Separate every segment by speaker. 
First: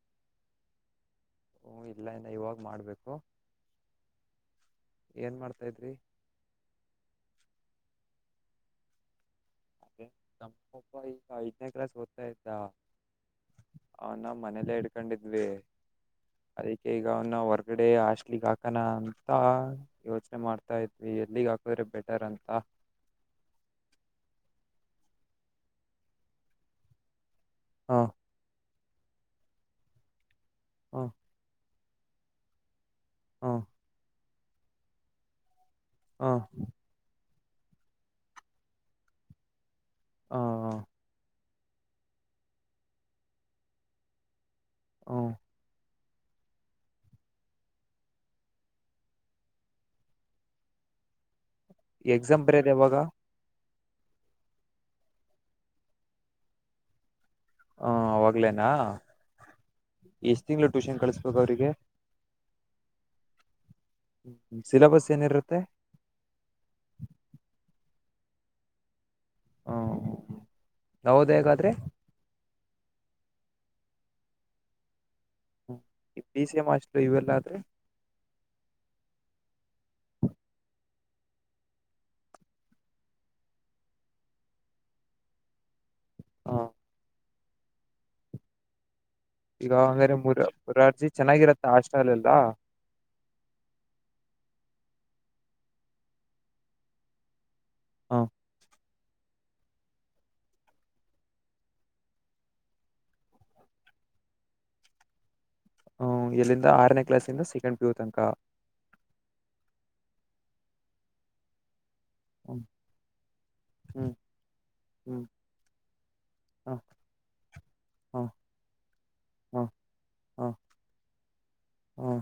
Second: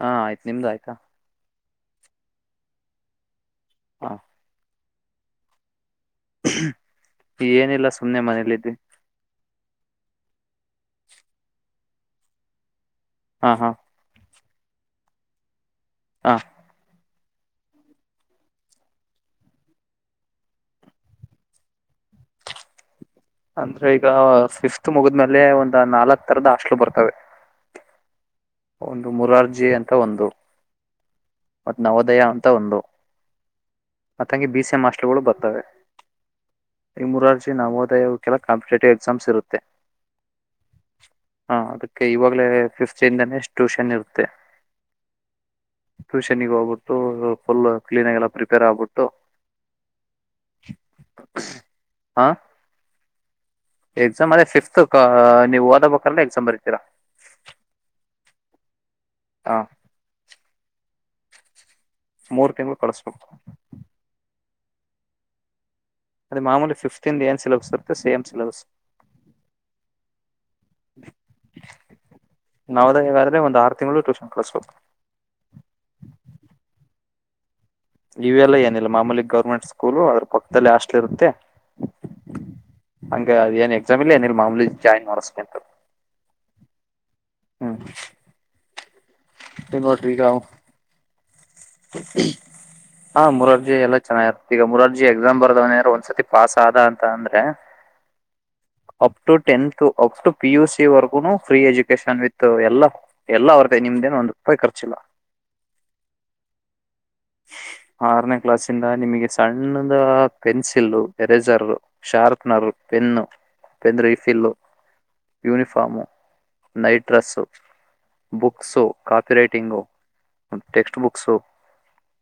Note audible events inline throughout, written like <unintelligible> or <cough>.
Speaker 1: ಹಾ ಆಯ್ತ್ ನಿಮ್ದ ಆಯ್ತಾ
Speaker 2: ಹ್ ಇಲ್ಲ ಇನ್ನು ಇವಾಗ ಮಾಡ್ಬೇಕು
Speaker 1: ಹಾ
Speaker 2: ಏನ್ ಮಾಡ್ತಾ ಇದ್
Speaker 1: ಏನಿಲ್ಲ ಸುಮ್ಮನೆ ಮನೇಲ್ಲಿದೆ
Speaker 2: ಅದ ತಪಪ್ಪ ಈಗ ಐದನೇ ಕ್ಲಾಸ್ ಹದ್ತಾಯಯ್ತಾ
Speaker 1: ಹಾ ಹಾ
Speaker 2: ಮನೇಲ್ಲ ಇಡ್ಕೊಂಡಿದ್ವಿ
Speaker 1: ಹಾ
Speaker 2: ಅದಕ್ಕೆ ಈಗ ಈಗ ಅವನ್ನ ಹೊರ್ಗಡೆ ಹಾಸ್ಲಿಗ್ ಹಾಕಣ ಅಂತ ಯೋಚನೆ ಮಾಡ್ತಾ ಇದ್ವಿ ಎಲ್ಲಿಗ್ ಹಾಕದ್ರೆ ಬೆಟ್ಟ ತರಂತ
Speaker 1: ಅಂದ್ರೆ ಈಗ ಫಿಫತ್ ಮುಗುದ್ಮೇಲೆ ಒಂದ್ ನಾಲ್ಕಕ್ ತರದ ಹಾಸ್ಟ್ಲು ಬರ್ತವೆ
Speaker 2: ಹಾ
Speaker 1: ಒಂದು ಮುರಾರ್ಜಿ ಅಂತ ಒಂದು
Speaker 2: ಹಾ
Speaker 1: ಮತ್ತ್ ನವೋದಯ ಅಂತ ಒಂದು
Speaker 2: ಹಾ
Speaker 1: ಮತ್ತಂಗೆ ಬಿ ಸಿ ಎ ಮಾಸ್ಟರ್ ಗಳು ಬರ್ತವೆ
Speaker 2: ಹಾ
Speaker 1: ನೋದಯವು ಕೆಲ ಕಾಂಪಿಟೇಟಿವ್ ಎಸಾಮ್ಸ್ ಇರುತ್ತೆ
Speaker 2: ಹ
Speaker 1: ಹಾ ಅದಕ್ಕೆ ಇವಾಗ್ಲೇ ಫಿಫ್ತ್ಂದಾನೇ ಟ್ಯೂಷನ್ ಇರುತ್ತೆ
Speaker 2: ಹ
Speaker 1: ಟ್ಯೂಷನ್ಗ ಹೋಗ್ಬಿಟ್ಟು ಫುಲ್ ಕ್ಲೀನ್ಗ ಎಲ್ಲ ಪ್ರಿಪೇರ್ ಆಗ್ಬಿಟ್ಟು <inaudible> ಹಾ
Speaker 2: ಎಕ್ಸಾಮ್ ಬರೆಯೋದು ಯಾವಾಗ
Speaker 1: ಎಕ್ಸಾಮ್ ಅದೇ ಫಿಫ್ತ್ ನೀವು ಓದಬೇಕ್ರಲ್ಲ ಎಕ್ಸಾಮ್ ಬರತೀರಾ
Speaker 2: ಹ ಅವಾಗ್ಲೇನಾ
Speaker 1: ಹ
Speaker 2: ಎಷ್ಟ್ ತಿಂಗಳು ಟ್ಯೂಷನ್ ಕಳಸ್ಬೇಕು ಅವ್ರಿಗೆ
Speaker 1: ಮೂರು ತಿಂಗಳು ಕಳಿಸ್ಬೇಕು
Speaker 2: ಹ್ಮ ಸಿಲಬಸ್ ಏನಿರುತ್ತೆ
Speaker 1: ಸೇಮ ಸಲಬಸ್
Speaker 2: ಹ್ಮ ಯವುದ ಹೇಗಾದ್ರೆ
Speaker 1: ನಾವದಾದ್ರೆ ಒಂದ ಆರು ತಿಂಗಳು ಟ್ಯೂಷನ್ ಕಳಸ್ಬೇಕು
Speaker 2: ಈ ಬಿ ಸಿ ಎ ಮಾಷ್ಟರು ಇವೆಲ್ಲ ಆದ್ರೆ
Speaker 1: ಇವೆಲ್ಲ ಏನಿಲ್ಲ ಮಾಮೂಲಿ ಗೌರ್ಮೆಂಟ್ ಸ್ಕೂಲು ಅದ್ರ ಪಕ್ಕದಲ್ಲಿ ಆಸ್ಟ್ಲಿ ಇರುತ್ತೆ ಹಂಗ ಅ ಏನ್ ಎಕ್ಸಾಮ್ ಇಲ್ಲ ಏನಲ್ ಮಾಮೂಲಿ ಜಾಯ್ನ್ ಮಾಡಸ್ಬೇಕಂತು
Speaker 2: ಹಾ
Speaker 1: ಹ್ಮ
Speaker 2: ಈಗ ಹಂಗ್ರೆ ಮುರ ಮುರಾರ್ಜಿ ಚೆನ್ನಾಗಿರತ್ತೆ
Speaker 1: ಹಾ ಮುರಾರ್ಜಿ ಎಲ್ಲ ಚೆನ್ನಾಗಿರುತ್ತೆ ಈಗ ಮುರಾರ್ಜಿ ಎಕ್ಸಾಮ್ ಬರ್ದವ್ನಾರ ಒಂದ್ಸತಿ ಪಾಸ್ ಆದ ಅಂತ ಅಂದ್ರೆ
Speaker 2: ಹಾ
Speaker 1: up to tenth up to P ಯುಸ ವರೆಗುನು ಫ್ರೀ ಎಜುಕೇಶನ್ ವಿತ್ ಎಲ್ಲ ಎಲ್ಲ ಅವ ನಿಮ್ದೇನ ಒಂದ್ ರೂಪಾಯಿ ಖರ್ಚಿಲ್ಲ
Speaker 2: ಹ್ಮ್ ಎಲ್ಲಿಂದ ಆರನೇ ಕ್ಲಾಸಿಂದ ಸೆಕೆಂಡ್ ಪಿ ಯು ತನಕ
Speaker 1: ಆರನೇ ಕ್ಲಾಸ್ ಇಂದ ನಿಮಗೆ ಸಣ್ಣದ ಪೆನ್ಸಿಲ್ ಎರೇಸರ್
Speaker 2: ಹ್ಮ್
Speaker 1: ಶಾರ್ಪ್ನರ್ ಪೆನ್ನು ಪೆನ್
Speaker 2: ಹ್ಮ್
Speaker 1: ರರಿಫಿಲ್
Speaker 2: ಹ್ಮ್
Speaker 1: ಯೂನಿಫಾರ್ಮು
Speaker 2: ಹ
Speaker 1: ನೈಟ್ ಡ್ರೆಸ್ಸು
Speaker 2: ಹ
Speaker 1: ಬುಕ್ಸು ಕಾಪಿ
Speaker 2: ಹ
Speaker 1: ರೈಟಿಂಗು
Speaker 2: ಹ
Speaker 1: ಟೆಕ್ಸ್ಟ್ ಬುಕ್ಸು
Speaker 2: ಹ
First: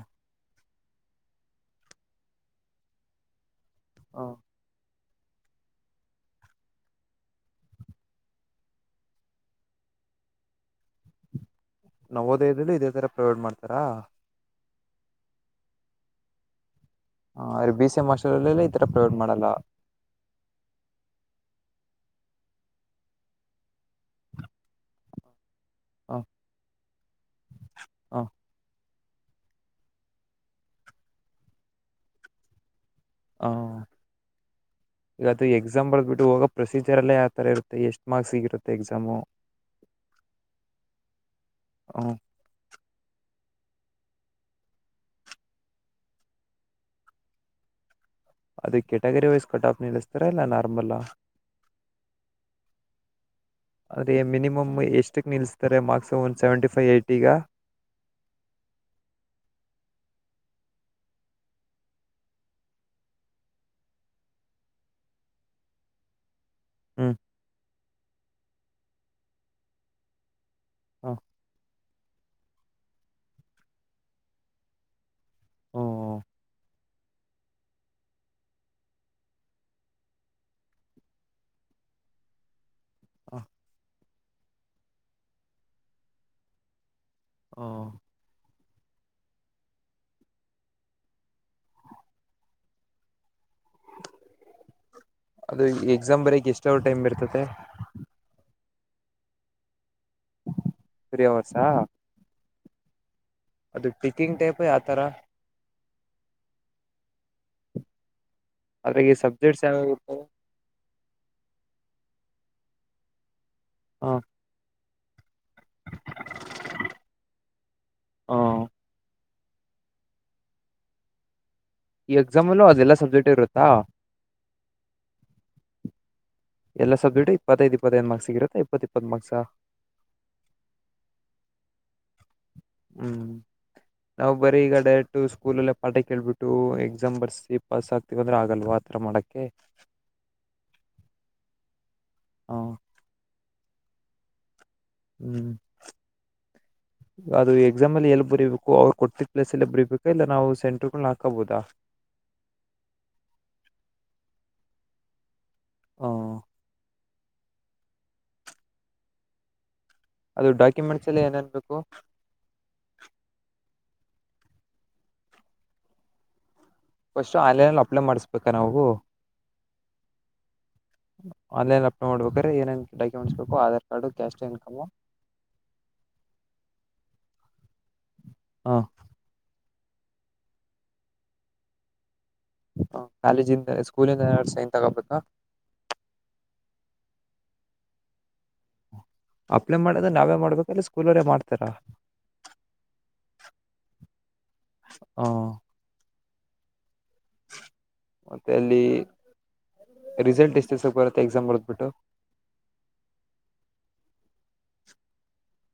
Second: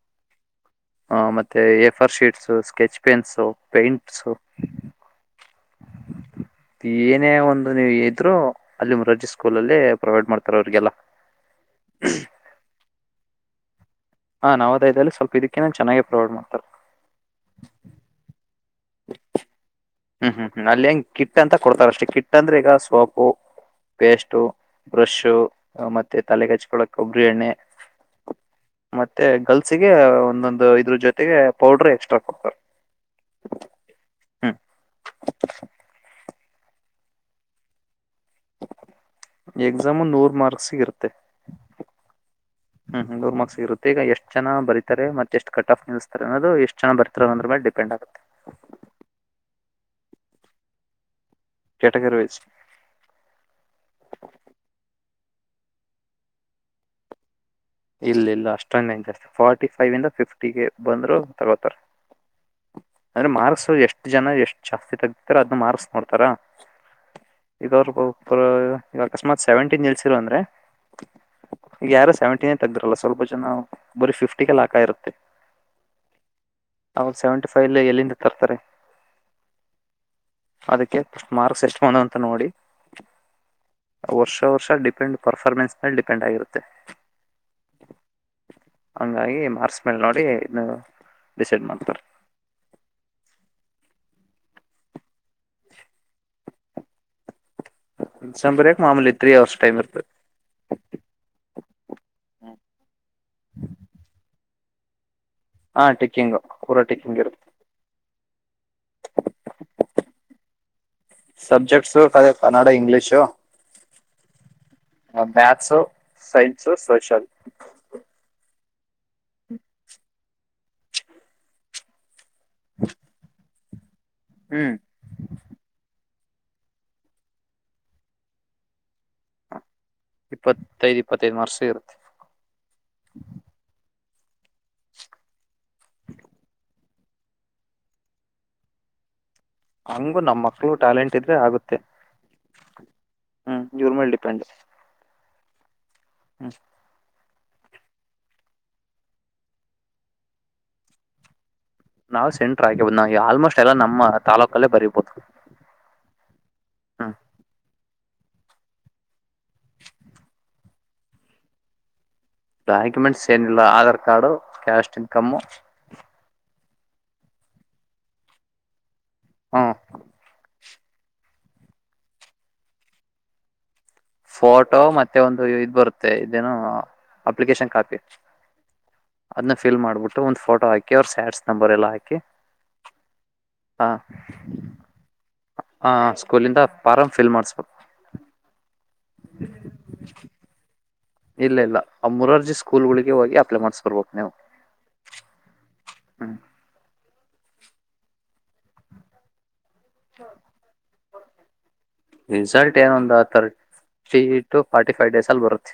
Speaker 1: ಹ ಮತ್ತೆ ಎಫರ್ ಶೀಟ್ಸ ಸ್ಕೆಚ್ ಪೆನ್ಸು
Speaker 2: ಹ
Speaker 1: ಪೈಂಟ್ಸು <inaudible> ಏನೇ ಒಂದು ನೀವು ಇದ್ರು ಅಲ್ಲಿ ಮುರಜಜಿ ಸ್ಕೂಲ ಅಲ್ಲಿ ಪ್ರೊವೈಡ್ ಮಾಡ್ತಾರ ಅವ್ರಿಗೆಲ್ಲ <inaudible>
Speaker 2: ನಾ ಓದಯದಲ್ಲಿ ಇದೇ ತರ ಪ್ರೊವೈಡ್ ಮಾಡ್ತಾರಾ
Speaker 1: ನಾ ನಾವುದದಲ್ಲಿ ಸ್ವಲ್ಪ ಇದಕ್ಕೆ ಚೆನ್ನಾಗಿ ಪ್ರೊವೈಡ್ ಮಾಡ್ತಾರೆ
Speaker 2: ಹಾ ಬಿಸಿಎಂ ಹಾಸ್ಟೆಲ್ ಜಲಿತ್
Speaker 1: ಹ್ಮ್ ಹ್ಮ್ ಹ್ಮ ಅಲ್ಲಿ ಹೆಂಗ ಕಿಟ್ಟಂತ ಕೊಡ್ತಾರ ಅಷ್ಟೆ ಕಿಟ್ಟ ಅಂದ್ರೆ ಈಗ ಸೋಪು ಪೇಸ್ಟು ಬ್ರಷು
Speaker 2: ಹ
Speaker 1: ಮತ್ತೆ ತಲೆಗೆ ಹಚ್ಕೊಳಕ್ ಒಬ್ಬರಿ ಎಣ್ಣೆ
Speaker 2: ಹ
Speaker 1: ಮತ್ತೆ ಗರ್ಲ್ಸಿಗೆ ಒಂದೊಂದು ಇದ್ರ ಜೊತೆಗೆ ಪೌಡ್ರ ಎಕ್ಸ್ಟ್ರಾ ಕೊಡ್ತಾರೆ
Speaker 2: ಹ
Speaker 1: ಹ್ಮ್
Speaker 2: ಈಗದು ಎಕ್ಸಾಂಬಳ ಬಿಟ್ಟು ಹೋಗ ಪ್ರೊಸೀಜರ್ ಎಲ್ಲ ಯಾವತರ ಇರುತ್ತೆ ಎಷ್ಟು
Speaker 1: ಎಕ್ಸಾಮು ನೂರು ಮಾರ್ಕ್ಸ್ ಇರುತ್ತೆ
Speaker 2: ಹ್ಮ್
Speaker 1: ಹ್ಮ್ ಹ್ಮ ದುಮಕ್ಷ <unintelligible> ಈಗ ಎಷ್ಟ ಜನ ಬತಾರೆತ್ತ ಎಷ್ಟ ಕಟ್ ಆಫ್ ನಿಲ್ಸ್ತಾರೆ ಅನ್ನದು ಎಷ್ಟ ಜನ ಬರ್ತಾರ ಅದ್ರ ಮೇಲೆ ಡಿಪೆಡ್ ಗುತ್ತೆ
Speaker 2: ಅದ ಕ್ಯಾಟಗರಿ ವೈಸ್ ಕಟ್ ಆಫ್ ನಿಲ್ಲಸ್ತರಾ ಇಲ್ಲ ನಾರ್ಮಲ್
Speaker 1: ಕ್ಯಾಟಗರಿ ವೈಸ್
Speaker 2: ಅದೇ ಮಿನಿಮಮ್ ಎಷ್ಟು ಕ್ ನಿಲ್ಲಿಸತಾರೆ ಮಾರ್ಕ್ಸಸ್ ಒನ್ ಸೆವೆಂಟಿ ಫೈ್ ಐಟ್ ಈಗ
Speaker 1: ಇಲ್ಲ ಇಲ್ಲ ಅಷ್ಟೊನ್ನೇ ಜಾಸ್ತಿ ಫಾರ್ಟಿ ಫೈವ್ ಇಂದ ಫಿಫ್ಟಿಗೆ ಬಂದರು ತಗೋತಾರೆ ಅಂದ್ರೆ ಮಾರ್ಕ್ಸ್ ಎಷ್ಟು ಜನ ಎಷ್ಟು ಜಾಸ್ತಿ ತಗತಿತಾರ ಅದು ಮಾರ್ಕ್ಸ್ ನೋಡ್ತಾರ
Speaker 2: ಹ್ಮ್
Speaker 1: ಈಗ ಅವ್ರ ಈಗ ಅಕಸ್ಮಾತ್ ಸೆವೆಂಟೀನ್ ನಿಲ್ಸಿರ ಅಂದ್ರೆ
Speaker 2: ಹಾ
Speaker 1: ಈಗ ಯಾರು ಸೆವೆಂಟಿನೇ ತೆಗ್ದಿರಲ್ಲ ಸ್ವಲ್ಪ ಜನ ಬರೀ ಫಿಫ್ಟಿಗೆ ಲ ಹಾಕ ಇರುತ್ತೆ
Speaker 2: ಹ್ಮ್
Speaker 1: ಅವಾಗ ಸೆವೆಂಟಿ ಫೈವ್ ಲ ಎಲ್ಲಿಂದ ತರ್ತಾರೆ ಅದಕ್ಕೆಸ್ ಮಾರ್ಕ್ಸ್ ಎಷ್ಟು ಬಂದ ಅಂತ ನೋಡಿ
Speaker 2: ಹಾ
Speaker 1: ವರ್ಷ ವರ್ಷ ಡಿಪೆಂಡ್ ಪರ್ಫಾರ್ಮೆನ್ಸ್ ಮೇಲ್ಲಿ ಡಿಪೆಂಡ್ ಆಗಿರುತ್ತೆ
Speaker 2: ಹ
Speaker 1: ಹಂಗಾಗಿ ಮಾರ್ಸ್ ಮೇಲ್ ನೋಡಿ ಇ ಡಿಸೈಡ್ ಮಾಡ್ತಾರೆ <inaudible>
Speaker 2: ಅದು ಎಕ್ಸಾಮ್ ಬರಕ್ ಎಷ್ಟ ಟೈಮ್ ಇರ್ತದೆ
Speaker 1: ಸಂಬರ ಮಾಮೂಲಿ ಎತ್ರೀ ಅವರ್ಷ ಟೈಮ್ ಇರುತ್ತೆ
Speaker 2: ರಿ ಅವರ್ಸ್ ಅದು ಟಿಕಿಂಗ್ ಟೈಪ್ ಯಾವತರ
Speaker 1: ಹಾ ಟಿಕ್ಕಿಂಗ್ ಪೂರಾ ಟಿಕ್ಕಿಂಗ್ ಇರುತ್ತ
Speaker 2: ಅದ್ರಾಗಿ ಸಬ್ಜೆಕ್ಟ್ಸ್ ಯಾವಾಗಿರ್ತದೆ
Speaker 1: ಸಬ್ಜೆಕ್ಟ್ಸ್ ಕನ್ನಡ ಇಂಗ್ಲಿಷು
Speaker 2: ಹಾ
Speaker 1: ಹ ಮ್ಯಾಕ್ಸ್ ಸೈನ್ಸು ಸೋಷಲ್
Speaker 2: ಹ ಈ ಎಕ್ಸಾಮ್ ಅಲ್ಲೂ ಅದೆಲ್ಲಾ ಸಬ್ಜೆಕ್ಟ್ ಇರುತ್ತಾ
Speaker 1: ಹ್ಮ್
Speaker 2: ಎಲ್ಲಾ ಸಬ್ಜೆಕ್ಟ್ ಇಪ್ಪತ್ತೈದು ಇಪ್ಪತ್ತೈ ಮಾರ್ಕ್ಸ್ ಸಿಗಿರುತ್ತಾ ಇಪ್ಪತ್ತ ಇಪ್ಪತ್ತು ಮಾರ್ಕ್ಸ್
Speaker 1: ಇಪ್ಪತ್ತೈದು ಇಪ್ಪತ್ತೈದು ವರ್ಷ ಇರುತ್ತೆ
Speaker 2: ಹ್ಮ್ ನಾವವು ಬರೀ ಈಗಡಯಟ್ಟು ಸ್ಕೂಲಲ್ಲೇ ಪಾಠ ಕೇಳ್ಬಿಟ್ಟು ಎ ಎಕ್ಸಾಮ್ ಬರ್ಸಿ ಪಾಸ್ ಆಗ್ತೀವಿ ಅಂದರೆ ಆಗಲ್ವ ಆ ಥರ ಮಾಡೋಕ್ಕೆ
Speaker 1: ಹಂಗು ನಮ್ ಮಕ್ಳು ಟ್ಯಾಲೆಂಟ್ ಇದ್ರೆ ಆಗುತ್ತೆ
Speaker 2: ಹಾ
Speaker 1: ಹ್ಮ್ ಇವ್ರ ಮೇಲ್ ಡಿಪೆಂಡ್
Speaker 2: ಹ್ಮ್
Speaker 1: ಹ್ಮ್
Speaker 2: ಅದು ಎಕ್ಸಾಮ್ ಅಲ್ಲಿ ಎಲ್ಲಿ ಬರಿೀಬೇಕು ಅವ್ರು ಕೊಟ್ಟಿದ್ದ್ ಪ್ಲೇಸ್ ಎಲ್ಲಿ ಬರಿೀಬೇಕು ಇಲ್ಲ ನಾವು ಸೆಂಟರ್ಗಳ ಹಾಕಬಹಾ
Speaker 1: ನಾವು ಸೆಂಟ್ರ ಆಗಿಬಹದ್ ನಾವ ಆಲ್ಮೋಸ್ಟ್ ಎಲ್ಲ ನಮ್ಮ ತಾಾಲೂಕಲ್ಲೇ ಬರಿಬಹುದು
Speaker 2: ಹ
Speaker 1: ಹ್ಮ್
Speaker 2: ಅದು ಡಾಕ್ಯುಮೆಂಟ್ಸ್ ಎಲ್ಲಿ ಏನೇನ್ಬೇಕು.
Speaker 1: ಡಾಕಮೆಂಟ್ಸ್ ಏನಿಲ್ಲ Aadhaar card caste income
Speaker 2: first ಆನ್ಲೈನ್ಲ್ಲಿ ಅಪ್ಲೈ ಮಾಡಿಸ್ಬೇಕಾ ನಾವು
Speaker 1: ಹಾ
Speaker 2: ಆನ್ಲೈನ್ ಲಾಪ್ಟಾಪ್ ಮಾಡ್ಬೇಕ್ರೆ ಏನೇನ್ ಡಾಕ್ಯುಮೆಂಟ್ಸ್ ಬೇಕು Aadhaar card caste income
Speaker 1: photo ಮತ್ತೆ ಒಂದು ಇದ್ ಬರುತ್ತೆ ಇದೇನು ಅಪ್ಲಿಕೇಶನ್ ಕಾಪಿ
Speaker 2: ಹಾ
Speaker 1: ಅದನ್ನ ಫಿಲ್ ಮಾಡಬಟ್ಟ ಒಂದ್ ಫೋಟೋ ಹಾಕಿ್ರ ಸ್ಯಾಡ್ಸ್ ನಂಬರ್ ಎಲ್ಲ ಹಾಕಿ
Speaker 2: ಕಾಲೇಜಿಂದ
Speaker 1: ಹಾ
Speaker 2: ಸ್ಕೂಲಿಂದ ಸೈನ್ ತಗೋಬೇಕಾ
Speaker 1: ಹ ಸ್ಕೂಲಿಂದ ಪಾರಂ ಫಿಲ್ ಮಾಡಿಸ್ಬೇಕು
Speaker 2: ಅಪ್ಲೇ ಮಾಡದ ನಾವೇ ಮಾಡ್ಬೇಕೊ ಇಲ್ಲ. ಸ್ಕೂಲವರೇ
Speaker 1: ಇಲ್ಲ
Speaker 2: ಮಾಡ್ತಾರಾ
Speaker 1: ಇಲ್ಲ ಆ ಮುರಾರ್ಜಿ ಸ್ಕೂಲ್ಗಳಿಗೆ ಹೋಗಿ ಅಪ್ಲೈ ಮಾಡ್ಸ್ಕರ್ಬೇಕ ನೀವು ಹ್ಮ್
Speaker 2: ಮತ್ತೆ ಅಲ್ಲಿ ರಿಸಲ್ಟ್ ಎಷ್ಟು ದಿವಸಕ್ಕೆ ಬರುತ್ತೆ ಎಕ್ಸಾಮ್ ಬರ್ದ್ಬಿಟ್ಟು
Speaker 1: ರಿಿಸಲ್ಟ್ ಏನುಂದ ಶ <unintelligible> ಟು ಫಾರ್ಟಿ ಫೈವ್ ಡೇಸ್ ಅಲ್ಲಿ ಬರುತ್ತೆ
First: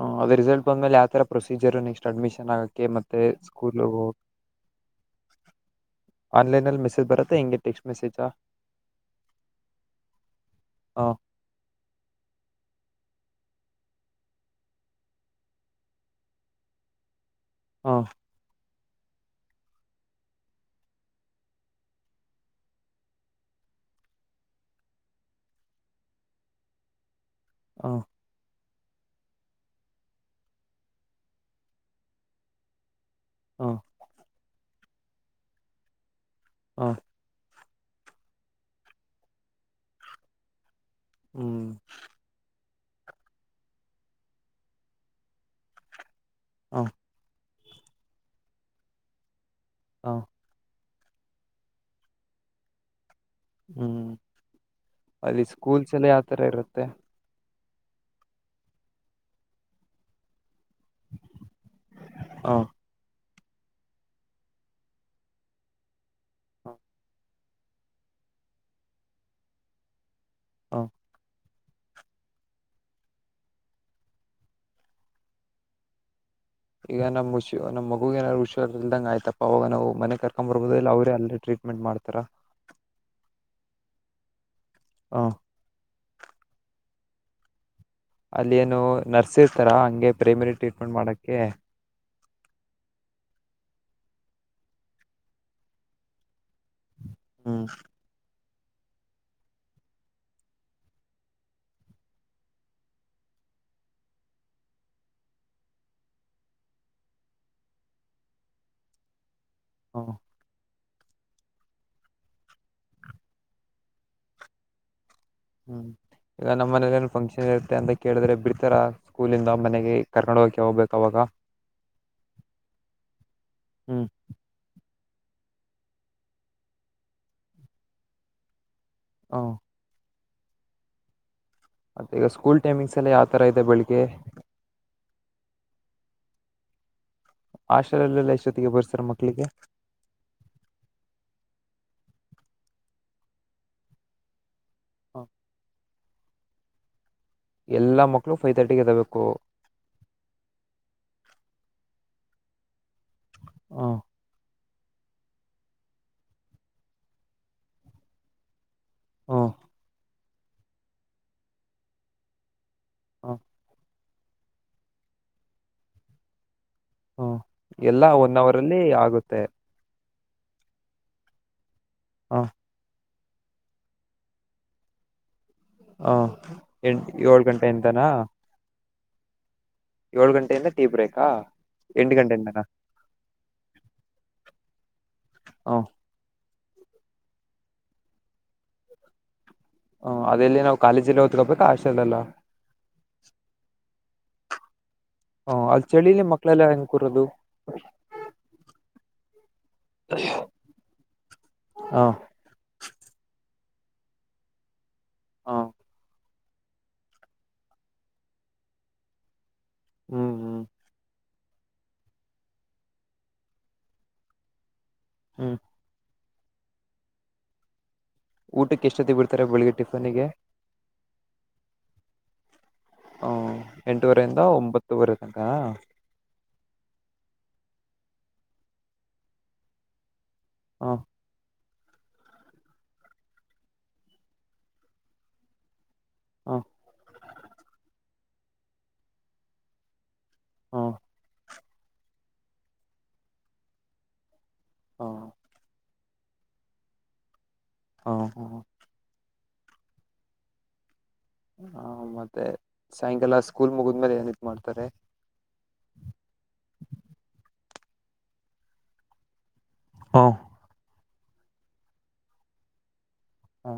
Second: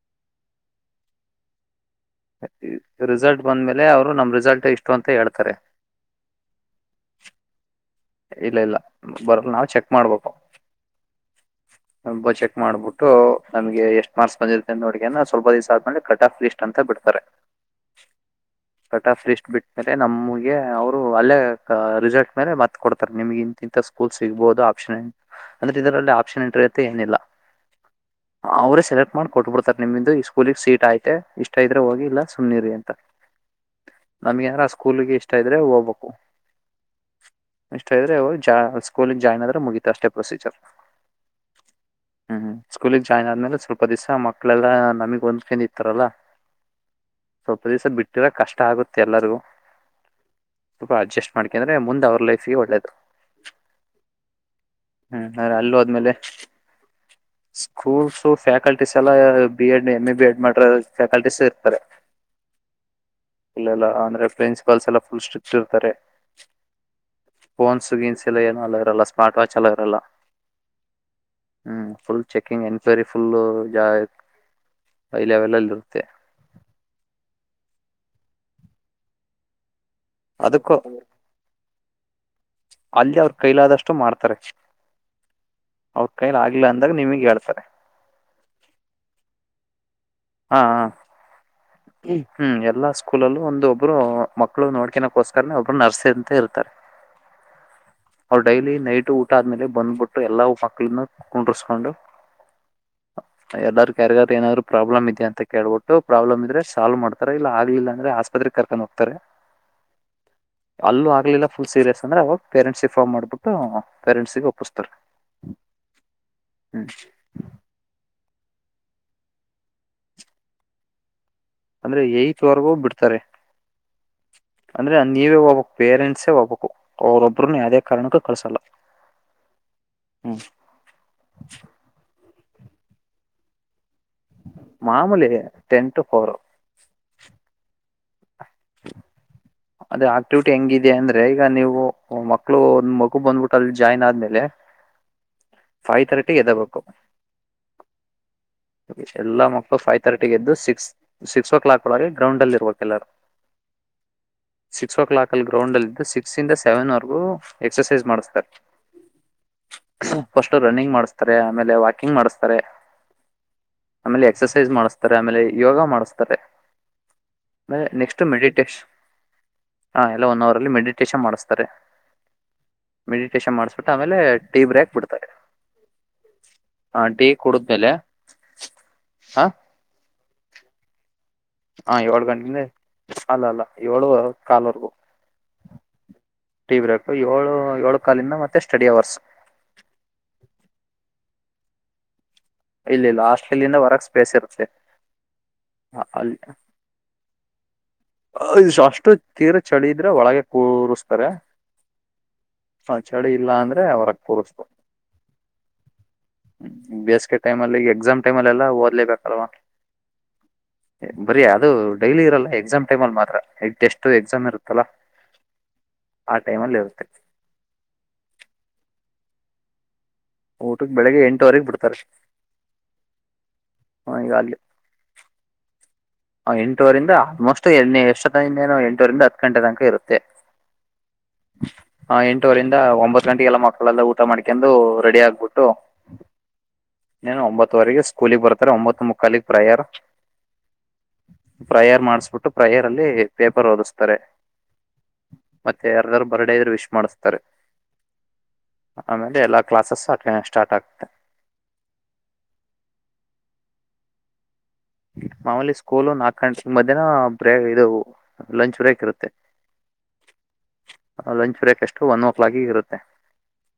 Speaker 2: ಹ್ಮ್ ರಿಸಲ್ಟ್ ಬಂದ್ಮೇಲೆ ಯಾವ ತರ ಪ್ರೊಸೀಜರು ನೆಕ್ಸ್ಟ್ ಅಡ್ಮಿಷನ್ ಆಗಕ್ಕೆ ಮತ್ತೆ
Speaker 1: ರಿಸಲ್ಟ್
Speaker 2: ಸ್ಕೂಲ್
Speaker 1: ಬಂದ್ಮೇಲೆ
Speaker 2: ಹೋ
Speaker 1: ಅವರು ನಮ್ ರಿಸಲ್ಟ್ ಇಷ್ಟು ಅಂತ ಹೇಳ್ತಾರೆ
Speaker 2: ಆನ್ಲೈನ್ ಅಲ್ಲಿ ಮೆಸೇಜ್ ಬರುತ್ತೆ. ಹಿಂಗೆ ಟೆಕ್ಸ್ಟ್ ಮೆಸೇಜಾ
Speaker 1: ಇಲ್ಲ ಇಲ್ಲ ಬರಲ್ಲ ನಾವ್ ಚೆಕ್ ಮಾಡ್ಬೇಕು.
Speaker 2: ಹ
Speaker 1: ನಂಬರ್ ಚೆಕ್ ಮಾಡ್ಬಿಟ್ಟು. ನಮ್ಗೆ ಎಷ್ಟ ಮಾರ್ಕ್ಸ್ ಬಂದಿರುತ್ತ ಅ ನೋಡ್ಕೊಂಡು ಸ್ವಲ್ಪ ದಿವಸ ಆದ್ಮೇಲೆ ಕಟ್ ಆಫ್ ಲಿಸ್ಟ್ ಅಂತ ಬಿಡ್ತಾರೆ.
Speaker 2: ಹ
Speaker 1: ಕಟ್ ಆಫ್ ಲಿಸ್ಟ್ ಬಿಟ್ಟ ಮೇಲೆ ನಮಗೆ ಅವ್ರು ಅಲ್ಲೇ ರಿಸಲ್ಟ್ ಮೇಲೆ ಮತ್ತ ಕೊಡ್ತಾರೆ ನಿಮ್ಗೆ ಇಂತಿಂಥ ಸ್ಕೂಲ್ ಸಿಗ್ಬಹುದು ಆಪ್ಷನ್ ಅಂದ್ರೆ ಇದರಲ್ಲಿ ಆಪ್ಷನ್ ಎಂಟ್ರಿ ಅಂತ ಏನಿಲ್ಲ.
Speaker 2: ಹೂ
Speaker 1: ಅವ್ರೇ ಸೆಲೆಕ್ಟ್ ಮಾಡಿ ಕೊಟ್ಬಿಡ್ತಾರೆ ನಿಮ್ದು ಈ ಸ್ಕೂಲಿಗೆ ಸೀಟ್ ಆಯತೆ ಇಷ್ಟ ಇದ್ರೆ ಹೋಗಿ ಇಲ್ಲ ಸುಮ್ಮ್ರಿ ಅಂತ.
Speaker 2: ಹೂ
Speaker 1: ನಮ್ಗೆ ಎನಾರ ಸ್ಕೂಲ್ಗೆ ಇಷ್ಟ ಇದ್ರೆ ಹೋಗ್ಬೇಕು.
Speaker 2: ಹ
Speaker 1: ಇಷ್ಟ್ರೆ ಇದ್ರೆ ಹೋಗಿ ಸ್ಕೂಲ ಜಾಯ್ನ್ ಆದ್ರೆ ಮುಗೀತ ಅಷ್ಟೇ ಪ್ರೊಸೀಜರ್.
Speaker 2: ಹೂ
Speaker 1: ಸ್ಕೂಲಗ್ ಜಾಯಿನ್ ಆದ್ಮೇಲೆ ಸ್ವಲ್ಪ ದಿಸ ಮಕ್ಕಳೆಲ್ಲಾ ನಮಗ್ ಒಂದ್ಕೊಂಡಿರ್ತಾರಲ್ಲ.
Speaker 2: ಹ
Speaker 1: ಸ್ವಲ್ಪ ದಿವಸ ಬಿಟ್ ಇರಕ್ಕೆ ಕಷ್ಟ ಆಗುತ್ತೆ ಎಲ್ಲರು.
Speaker 2: ಹಾ
Speaker 1: ಸ್ವಲ್ಪ ಅಡ್ಜಸ್ಟ್ ಮಾಡ್ಕೊಂಡ್ರೆ ಮುಂದ್ ಅವ್ರ ಲೈಫಿಗೆ ಒಳ್ಳೇದು.
Speaker 2: ಹ್ಮ್
Speaker 1: ಹ್ಮ್
Speaker 2: ಅಲ್ಲಿ
Speaker 1: ಆದ್ರೆ
Speaker 2: ಸ್ಕೂಲ್ಸ್ ಎಲ್ಲ
Speaker 1: ಹೋದ್ಮೇಲೆ
Speaker 2: ಯಾವತರ ಇರುತ್ತೆ.
Speaker 1: ಸ್ಕೂಲ್ಸ್ ಫ್ಯಾಕಲ್ಟೀಸ್ ಎಲ್ಲಾ B Ed M A B Ed ಮಾಡ್ ಫ್ಯಾಕಲ್ಟೀಸ್ ಇರ್ತಾರೆ.
Speaker 2: ಹ
Speaker 1: ಇಲ್ಲೆಲ್ಲ ಅಂದ್ರೆ ಪ್ರಿನ್ಸಿಪಾಲ್ಸ್ ಎಲ್ಲಾ ಫುಲ್ ಸ್ಟ್ರಿಕ್ಟ್ ಇರ್ತಾರೆ. ಫೋನ್ಸ್ ಗೀನ್ಸ್ ಎಲ್ಲ ಏನೂ ಅಲೋ ಇರಲ್ಲ ಸ್ಮಾರ್ಟ್ ವಾಚ್ ಅಲೋ ಇರಲ್ಲ.
Speaker 2: ಹ
Speaker 1: ಹ್ಮ್ ಫುಲ್ ಚೆಕಿಂಗ್ ಎನ್ಕ್ವರಿ ಫುಲ್ ಜ ಹೈ ಲೆವೆಲ್ ಅಲ್ಲಿ ಇರುತ್ತೆ.
Speaker 2: ಈಗ ನಮ್ಮ ಹುಷಿ ನಮ್ಮ ಮಗು ಏನಾರ್ ಹುಷಾರ ಇಲ್ದಂಗಗೆ ಆಯ್ತಾ ಅವಾಗ ನಾವು. ಮನೆ ಕರ್ಕೊಂಡ್
Speaker 1: ಅದಕ್ಕೂ
Speaker 2: ಬರ್ಬೋದ ಇಲ್ಲ ಅವ್ರೇ ಅಲ್ಲೇ ಟ್ರೀಟ್ಮೆಂಟ್ ಮಾಡ್ತಾರ.
Speaker 1: ಅಲ್ಲಿ ಅವ್ರ ಕೈಲಾದಷ್ಟು ಮಾಡ್ತಾರೆ.
Speaker 2: ಹ
Speaker 1: ಅವ್ರ ಕೈಲ ಆಗಿಲ್ಲ ಅಂದಾಗ ನಿಮಗ್ ಹೇಳ್ತಾರೆ
Speaker 2: ಅಲ್ಲಿ ಏನು ನರ್ಸ ಇರ್ತಾರ ಹಾಂಗೆ ಕೆ ಪ್ರಿಪೀಟರಿ ಮಾಡಕ್ಕೆ
Speaker 1: ಹ್ಮ ಹ್ಮ್ ಎಲ್ಲಾ ಸ್ಕೂಲಲ್ಲೂ ಒಂದ ಒಬ್ರು ಮಕ್ಳು ನೋಡ್ಕನಕ್ಕೋಸ್ಕರನ ಒಬ್ರು ನರ್ಸರಿ ಅಂತ ಇರ್ತಾರೆ
Speaker 2: ಹ್ಮ
Speaker 1: ಅವ್ರು ಡೈಲಿ ನೈಟ್ ಊಟ ಆದ್ಮೇಲೆ ಬಂದ್ಬಿಟ್ಟು ಎಲ್ಲಾ ಮಕ್ಳನ್ನ ಕುಂಡರ್ಸ್ಕೊಂಡು. ಎಲ್ಲಾರ್ಗು ಯಾರಿಗಾರ ಏನಾದ್ರು ಪ್ರಾಬ್ಲಮ್ ಇದೆ ಅಂತ ಕೇಳ್ಬಿಟ್ಟು ಪ್ರಾಬ್ಲಮ್ ಇ ಆದ್ರೆ ಸಾಲ್ವ್ ಮಾಡ್ತಾರ ಇಲ್ಲ ಆಗ್ಲಿಲ್ಲ ಅಂದ್ರೆ ಆಸ್ಪತ್ರೆಗ್ ಕರ್ಕೊಂಡ್ ಹೋಗ್ತಾರೆ.
Speaker 2: ಹ್ಮ
Speaker 1: ಅಲ್ಲೂ ಆಗ್ಲಿಲ್ಲ ಫುಲ್ ಸೀರಿಯಸ್ ಅಂದ್ರೆ ಅವಾಗ ಪೇರೆಂಟ್ಸ್ ಪೋನ್ ಮಾಡಿಬಿಟ್ಟು ಮಾಡ್ಬಿಟ್ಟು ಪೇರೆಂಟ್ಸ್ ಗೆ ಒಪ್ಪಸ್ತಾರೆ.
Speaker 2: ಹ್ಮ್ ಈಗ ನಮ್ಮ ಮನೇಲಿ ಏನು ಫಂಕ್ಷನ್ ಇರುತ್ತೆ ಅಂತ ಕೇಳಿದ್ರೆ. ಬಿಡ್ತರ ಸ್ಕೂಲಿಂದ ಮನೆಗೆ ಕರ್ಕೊಂಡ್ ಹೋಗ್ಬೇಕ ಅವಾಗ.
Speaker 1: ಅಂದ್ರೆ ಎಯಟ್ವರೆಗೂ ಬಿಡ್ತಾರೆ.
Speaker 2: ಹ್ಮ್
Speaker 1: ಅಂದ್ರೆ ನೀವೇ ಹೋಗ್ಬಬೇಕ್ ಪೇರೆಂಟ್ಸೇ ಹೋಗ್ಬಬೇಕು ಅವ್ರೊಬ್ಬ್ರನ್ನ ಯಾವದೇ ಕಾರಣಕ್ಕೂ ಕಳ್ಸಲ್ಲ.
Speaker 2: ಹ
Speaker 1: <inaudible>
Speaker 2: ಮತ್ತೆ ಈಗ ಸ್ಕೂಲ್ ಟೈಮಿಂಗ್ಸ್ ಎಲ್ಲ ಯಾವ ತರ ಇದೆ ಬೆಳಗ್ಗೆ
Speaker 1: ಆಮೂಲೆ ಟೆನ್ತೂ ಪವರ್
Speaker 2: ಆಶಾಲಲ್ಲೆಲ್ಲ ಎಷ್ಟೊತ್ತಿಗೆ ಬರ್ಸರ್ ಮಕ್ಳಿಗೆ
Speaker 1: ಅದೇ ಆಕ್ಟಿವಿಟಿ ಹೆಂಗಿದೆ ಅಂದ್ರೆ ಈಗ ನೀವು ಮಕ್ಳು ಮಗು ಬಂದ್ಬಿಟ್ಟ ಅಲ್ಲಿ ಜಾಯ್ನ್ ಆದ್ಮೇಲೆ
Speaker 2: ಹ್ಮ
Speaker 1: ಫೈವ್ ತರ್ಟಿಗೆ ಎದಬೇಕು
Speaker 2: ಎಲ್ಲಾ ಮಕ್ಕಳು ಫೈವ್ ತರ್ಟಿಗೆ ಎದಬೇಕು
Speaker 1: ಎಲ್ಲಾ ಮಕ್ಕಳು ಫೈವ್ ತರ್ಟಿ ಎದ್ದು ಸಿಕ್ಸ್ ಸಿಕ್ಸ್ ಓ ಕ್ಲಾಕ್ ಳಗೆ ಗ್ರೌಂಡ್ ಅಲ್ಲಿ ಇರ ಎಲ್ಲರು
Speaker 2: ಹ್ಮ್
Speaker 1: ಸಿಕ್ಸ್ ಓ ಕ್ಲಾಕ್ ಅಲ್ಲಿ ಗ್ರೌಂಡ್ಲ್ಲಿದ್ದು ಸಿಕ್ಸ್ ಇಂದ ಸೆವೆನ್ ವರೆಗೂ ಎಕ್ಸಸೈಸ್ ಮಾಡಿಸ್ತಾರೆ
Speaker 2: ಹ
Speaker 1: ಫಸ್ಟ್ ರನ್ನಿಂಗ್ ಮಾಡ್ಸ್ತಾರೆ ಆಮೇಲೆ ವಾಕಿಂಗ್ ಮಾಡಸ್ತಾರೆ
Speaker 2: ಹ್ಮ
Speaker 1: ಆಮೇಲೆ ಎಕ್ಸಸೈಜ ಮಾಡಿಸ್ತಾರೆ ಆಮೇಲೆ ಯೋಗ ಮಾಡಸ್ತಾರೆ
Speaker 2: ಹ್ಮ ಎಲ್ಲಾ ಒನ್ ಅವರ್ ಅಲ್ಲಿ ಆಗುತ್ತೆ
Speaker 1: ಹಾ ಎಲ್ಲ ಒನ್ ಅವರ್ ಅಲ್ಲಿ ಮೆಡಿಟೇಷನ್ ಮಾಡಿಸ್ತಾರೆ
Speaker 2: ಹಾ
Speaker 1: ಮೆಡಿಟೇಷನ್ ಮಾಡಸ್ಬಿಟ್ಟು ಆಮೇಲೆ ಟೀ ಬ್ರೇಕ್ ಬಿಡ್ತಾರೆ
Speaker 2: ಹ ಎಂ
Speaker 1: ಟೀ
Speaker 2: ಏಳ್ ಗಂಟೆ
Speaker 1: ಕುಡಿದ್ಮೇಲೆ
Speaker 2: ಎಂತಾನ
Speaker 1: ಹಾ
Speaker 2: ಏಳು ಗಂಟೆಯಿಂದ ಟ ಬ್ರಕ್
Speaker 1: ಹಾ ಏಳ್ ಗಂಟಿಂದ ಅಲ್ಲ ಅಲ್ಲ ಏಳು ಕಾಲವರೆಗೂ
Speaker 2: ಹ
Speaker 1: ೀ ಬ್ರು ಏಳು ಏಳು ಕಾಲಿಂದ ಮತ್ತೆ ಸ್ಟಡಿ ಅವರ್ಸ್
Speaker 2: ಹ್ಮ್ ಅದೆಲ್ಲಿ ನಾವು ಕಾಲೇಜಲ್ಲಿ ಓದ್ಕೋಬೇಕಾ ಆಶಳಲ್ಲ
Speaker 1: ಇಲ್ಲ ಇಲ್ಲ ಆಸ್ಟ್ರೇಲಿಯಿಂದ ಹೊರಕ್ ಸ್ಪೇಸ್ ಇರುತ್ತೆ
Speaker 2: ಹ ಅಲ್ಲಿ ಚಳಿಲಿ ಮಕ್ಳೆಲ್ಲ ಹೆಂಗ ಕೂರದು
Speaker 1: ಅಷ್ಟು ತೀರ ಚಳಿ ಇದಿದ್ರೆ ಒಳಗೆ ಕೂಸ್ತಾರೆ
Speaker 2: ಹ
Speaker 1: ಹ ಚಳಿ ಇಲ್ಲ ಅಂದ್ರೆ ಅವರಗ್ ಕೂರ್ಸ್ತು
Speaker 2: ಹಾ
Speaker 1: ಹ್ಮ್ ಬೇಸ್ಿಗೆ ಟೈಮಲ್ಲಿ ಈ ಎಕ್ಸಾಮ್ ಟೈಮಲ್ಲಿ ಎಲ್ಲಾ ಓದ್ೇಬೇಕಲ್ವಾ
Speaker 2: ಹ್ಮ್ ಹ್ಮ್
Speaker 1: ಬರಿೀ ಅದು ಡೈಲಿ ಇರಲ್ಲ ಎಕ್ಸಾಮ್ ಟೈಮ ಅಲ್ಲಿ ಮಾತ್ರ ಟೆಸ್ಟ್ ಎಕ್ಸಾಮ್ ಇರುತ್ತಲ್ಲಾ
Speaker 2: ಹ್ಮ್
Speaker 1: ಆ ೈಮ ಅಲ್ಲಿ ಇರುತ್ತೆ
Speaker 2: ಊಟಕ್ಕೆ ಎಷ್ಟೊತ್ತಿ ಬಿಡ್ತಾರೆ ಬೆಳಗ್ಗೆ ಟ
Speaker 1: ಊಟಕ್ಕೆ ಬೆಳಿಗ್ಗೆ ಎಂಟುವರೆಗ್ ಬಿಡ್ತಾರೆ ಆ,
Speaker 2: ಎಂಟುವರೆಯಿಂದ ಒಂಬತ್ತವರೆ ತನಕ
Speaker 1: ಎಂಟೂುವರಿಂದ ಆಲ್ಮೋಸ್ಟ್ ಎಷ್ಟೇನ ಎಂಟೂರಿಂದ ಹತ್ತು ಗಂಟೆ ತನಕ ಇರುತ್ತೆ
Speaker 2: ಹಾ
Speaker 1: ಹ ಎಂಟೂುವರಿಂದ ಒಂಬತ್ ಗಂಟೆಗೆ ಎಲ್ಲ ಮಕ್ಕಳೆಲ್ಲ ಊಟ ಮಾಡ್ಕೊಂಡು ರೆಡಿ ಆಗ್ಬಿಟ್ಟು
Speaker 2: ಹ
Speaker 1: ನು ಒಂಬತ್ತುವರೆಗೆ ಸ್ಕೂಲಗ್ ಬರ್ತಾರೆ ಒಂಬತ್ತು ಮುಕ್ಕಾಲಗ್ ಪ್ರಯರ್
Speaker 2: ಹಾ
Speaker 1: ಫ್ರೈಯರ್ ಮಾಡಿಸಬಿಟ್ಟು ್ರೈಯರ್ ಅಲ್ಲಿ ಪೇಪರ್ ಓದಿಸ್ತಾರೆ
Speaker 2: ಹ
Speaker 1: ಮತ್ತೆ ಯಾರಾರ್ ಬರಡೆ ಇದ್ರೆ ವಿಶ್ ಮಾಡಿಸ್ತಾರೆ
Speaker 2: ಹಾ ಹಾ
Speaker 1: ಆಮೇಲೆ ಎಲ್ಲಾ ಕ್ಲಾಸಸ್ು ಅ ಸ್ಟಾರ್ಟ್ ಆಗುತ್ತೆ
Speaker 2: ಹಾ ಮತ್ತೆ ಸಾಯಂಕಾಲ ಸ್ಕೂಲ್ ಮುಗಿದ್ಮೇಲೆ ಏನ್ ಇ ಮಾಡ್ತ
Speaker 1: ಮಾಮೂಲಿ ಸ್ಕೂಲು ನಾಕು ಗಂಟ ಮಧ್ಯಾಹನ ಬ್ರೇ ಇದು ಲಂಚ್ ಬ್ರೇಕ್ ಇರುತ್ತೆ
Speaker 2: ಹಾ
Speaker 1: ಲಂಚ್ ಬ್ರೇಕಕ್ ಎಷ್ಟು ಒನ್ ಓ ಕ್ಲಾಕ್ ಇರುತ್ತೆ
Speaker 2: ಹ್ಮ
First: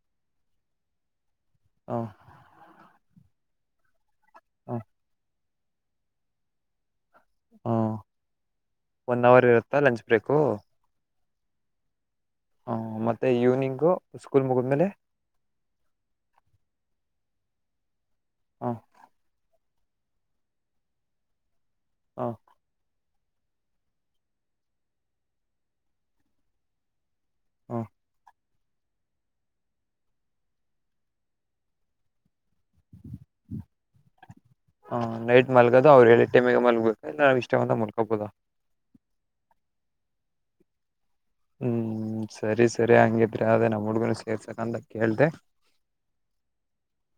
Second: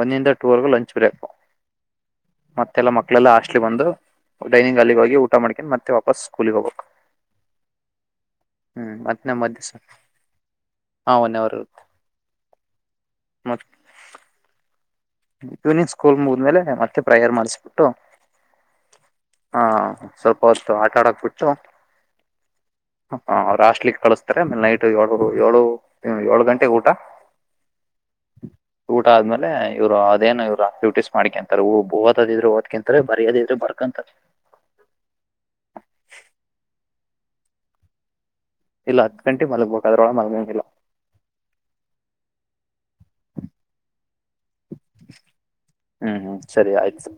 Speaker 1: ಒಂದಿಂದ ಟೂರ್ಗ ಲಂಚ್ ಬ್ರೇಕು
Speaker 2: ಹ
Speaker 1: ಮತ್ತೆಲ್ಲ ಮಕ್ಕಳೆಲ್ಲ ಹಾಸ್ಟ್ಲಿ ಬಂದು ಡೈನಂಗ್ ಹಾಲಿ ಹೋಗಿ ಊಟ ಮಾಡಕೊಂಡ ಮತ್ತೆ ವಾಪಸ್ ಸ್ಕೂಲಿಗೆ ಹೋಗಬೇಕು
Speaker 2: ಹಾ ಒನ್ ಅವರ್ ಇರುತ್ತಾ ಲಂಚ್ ಬ್ರೇಕು
Speaker 1: ಹಾಂ ಒನ್ ಅವರ್ ಇರುತ್ತೆ
Speaker 2: ಹ ಮತ್ತೆ ಈವ್ನಿಂಗು ಸ್ಕೂಲ್ ಮುಗಿದ್ಮೇಲೆ
Speaker 1: ಇವನಿಂಗ್ ಸ್ಕೂಲ್ ಮುಗ್ಮೇಲೆ ಮತ್ತೆ ಪ್ರೇಯರ್ ಮಾಡಿಸಬಿಟ್ಟು
Speaker 2: ಹಾ
Speaker 1: ಹಾ ಸ್ವಲ್ಪ ಹೊತ್ತು ಆಟ ಆಡಾಕ್ ಬಿಟ್ಟು
Speaker 2: ಹಾ
Speaker 1: ಹ ಅವ್ರುಾಸ್ಟ್ಲಿ ಕಳಸ್ತಾರೆ ಮೇಲೆ ನೈಟ್ ಏಳರು ಏಳು ಏಳು ಗಂಟೆಗೆ ಊಟ
Speaker 2: ಹ್ಮ
Speaker 1: ಊಟ ಆದ್ಮೇಲೆಯ ಇವ್ರುದೇನ ಇ್ರು ಆಕ್ಟಿವಿಟೀಸ್ ಮಾಡಕಂತಾರೆ ಓದಿದ್ರರು ಓದ್ಕಂತಾರೆ ಬರಿಯೋದ ಇದ್ರೆ ಬರ್ಕಂತಾರೆ
Speaker 2: ಹ ನಾು ಇಷ್ಟವಂದ ಮುಕೊಬೋುದಾ
Speaker 1: ಇಲ್ಲ ಹತ್ತು ಗಂಟೆ ಮಲ್ಗ್ಬೇಕು ಅದ್ರೊಳ ಮಲ್ಗಂಗಿಲ್ಲ
Speaker 2: ಹ್ಮ್ ಸರಿ.. ಸರಿ ಹಂಗಿದ್ರಿ ಅದೇ ನಮ್ಮ ಹುಡುಗನು ಸೇರ್ಸಕಂತ ಕೇಳ್ದ
Speaker 1: ಹ್ಮ್ ಹ್ಮ್ ಸರಿ ಆಯ್ತು ಸರ್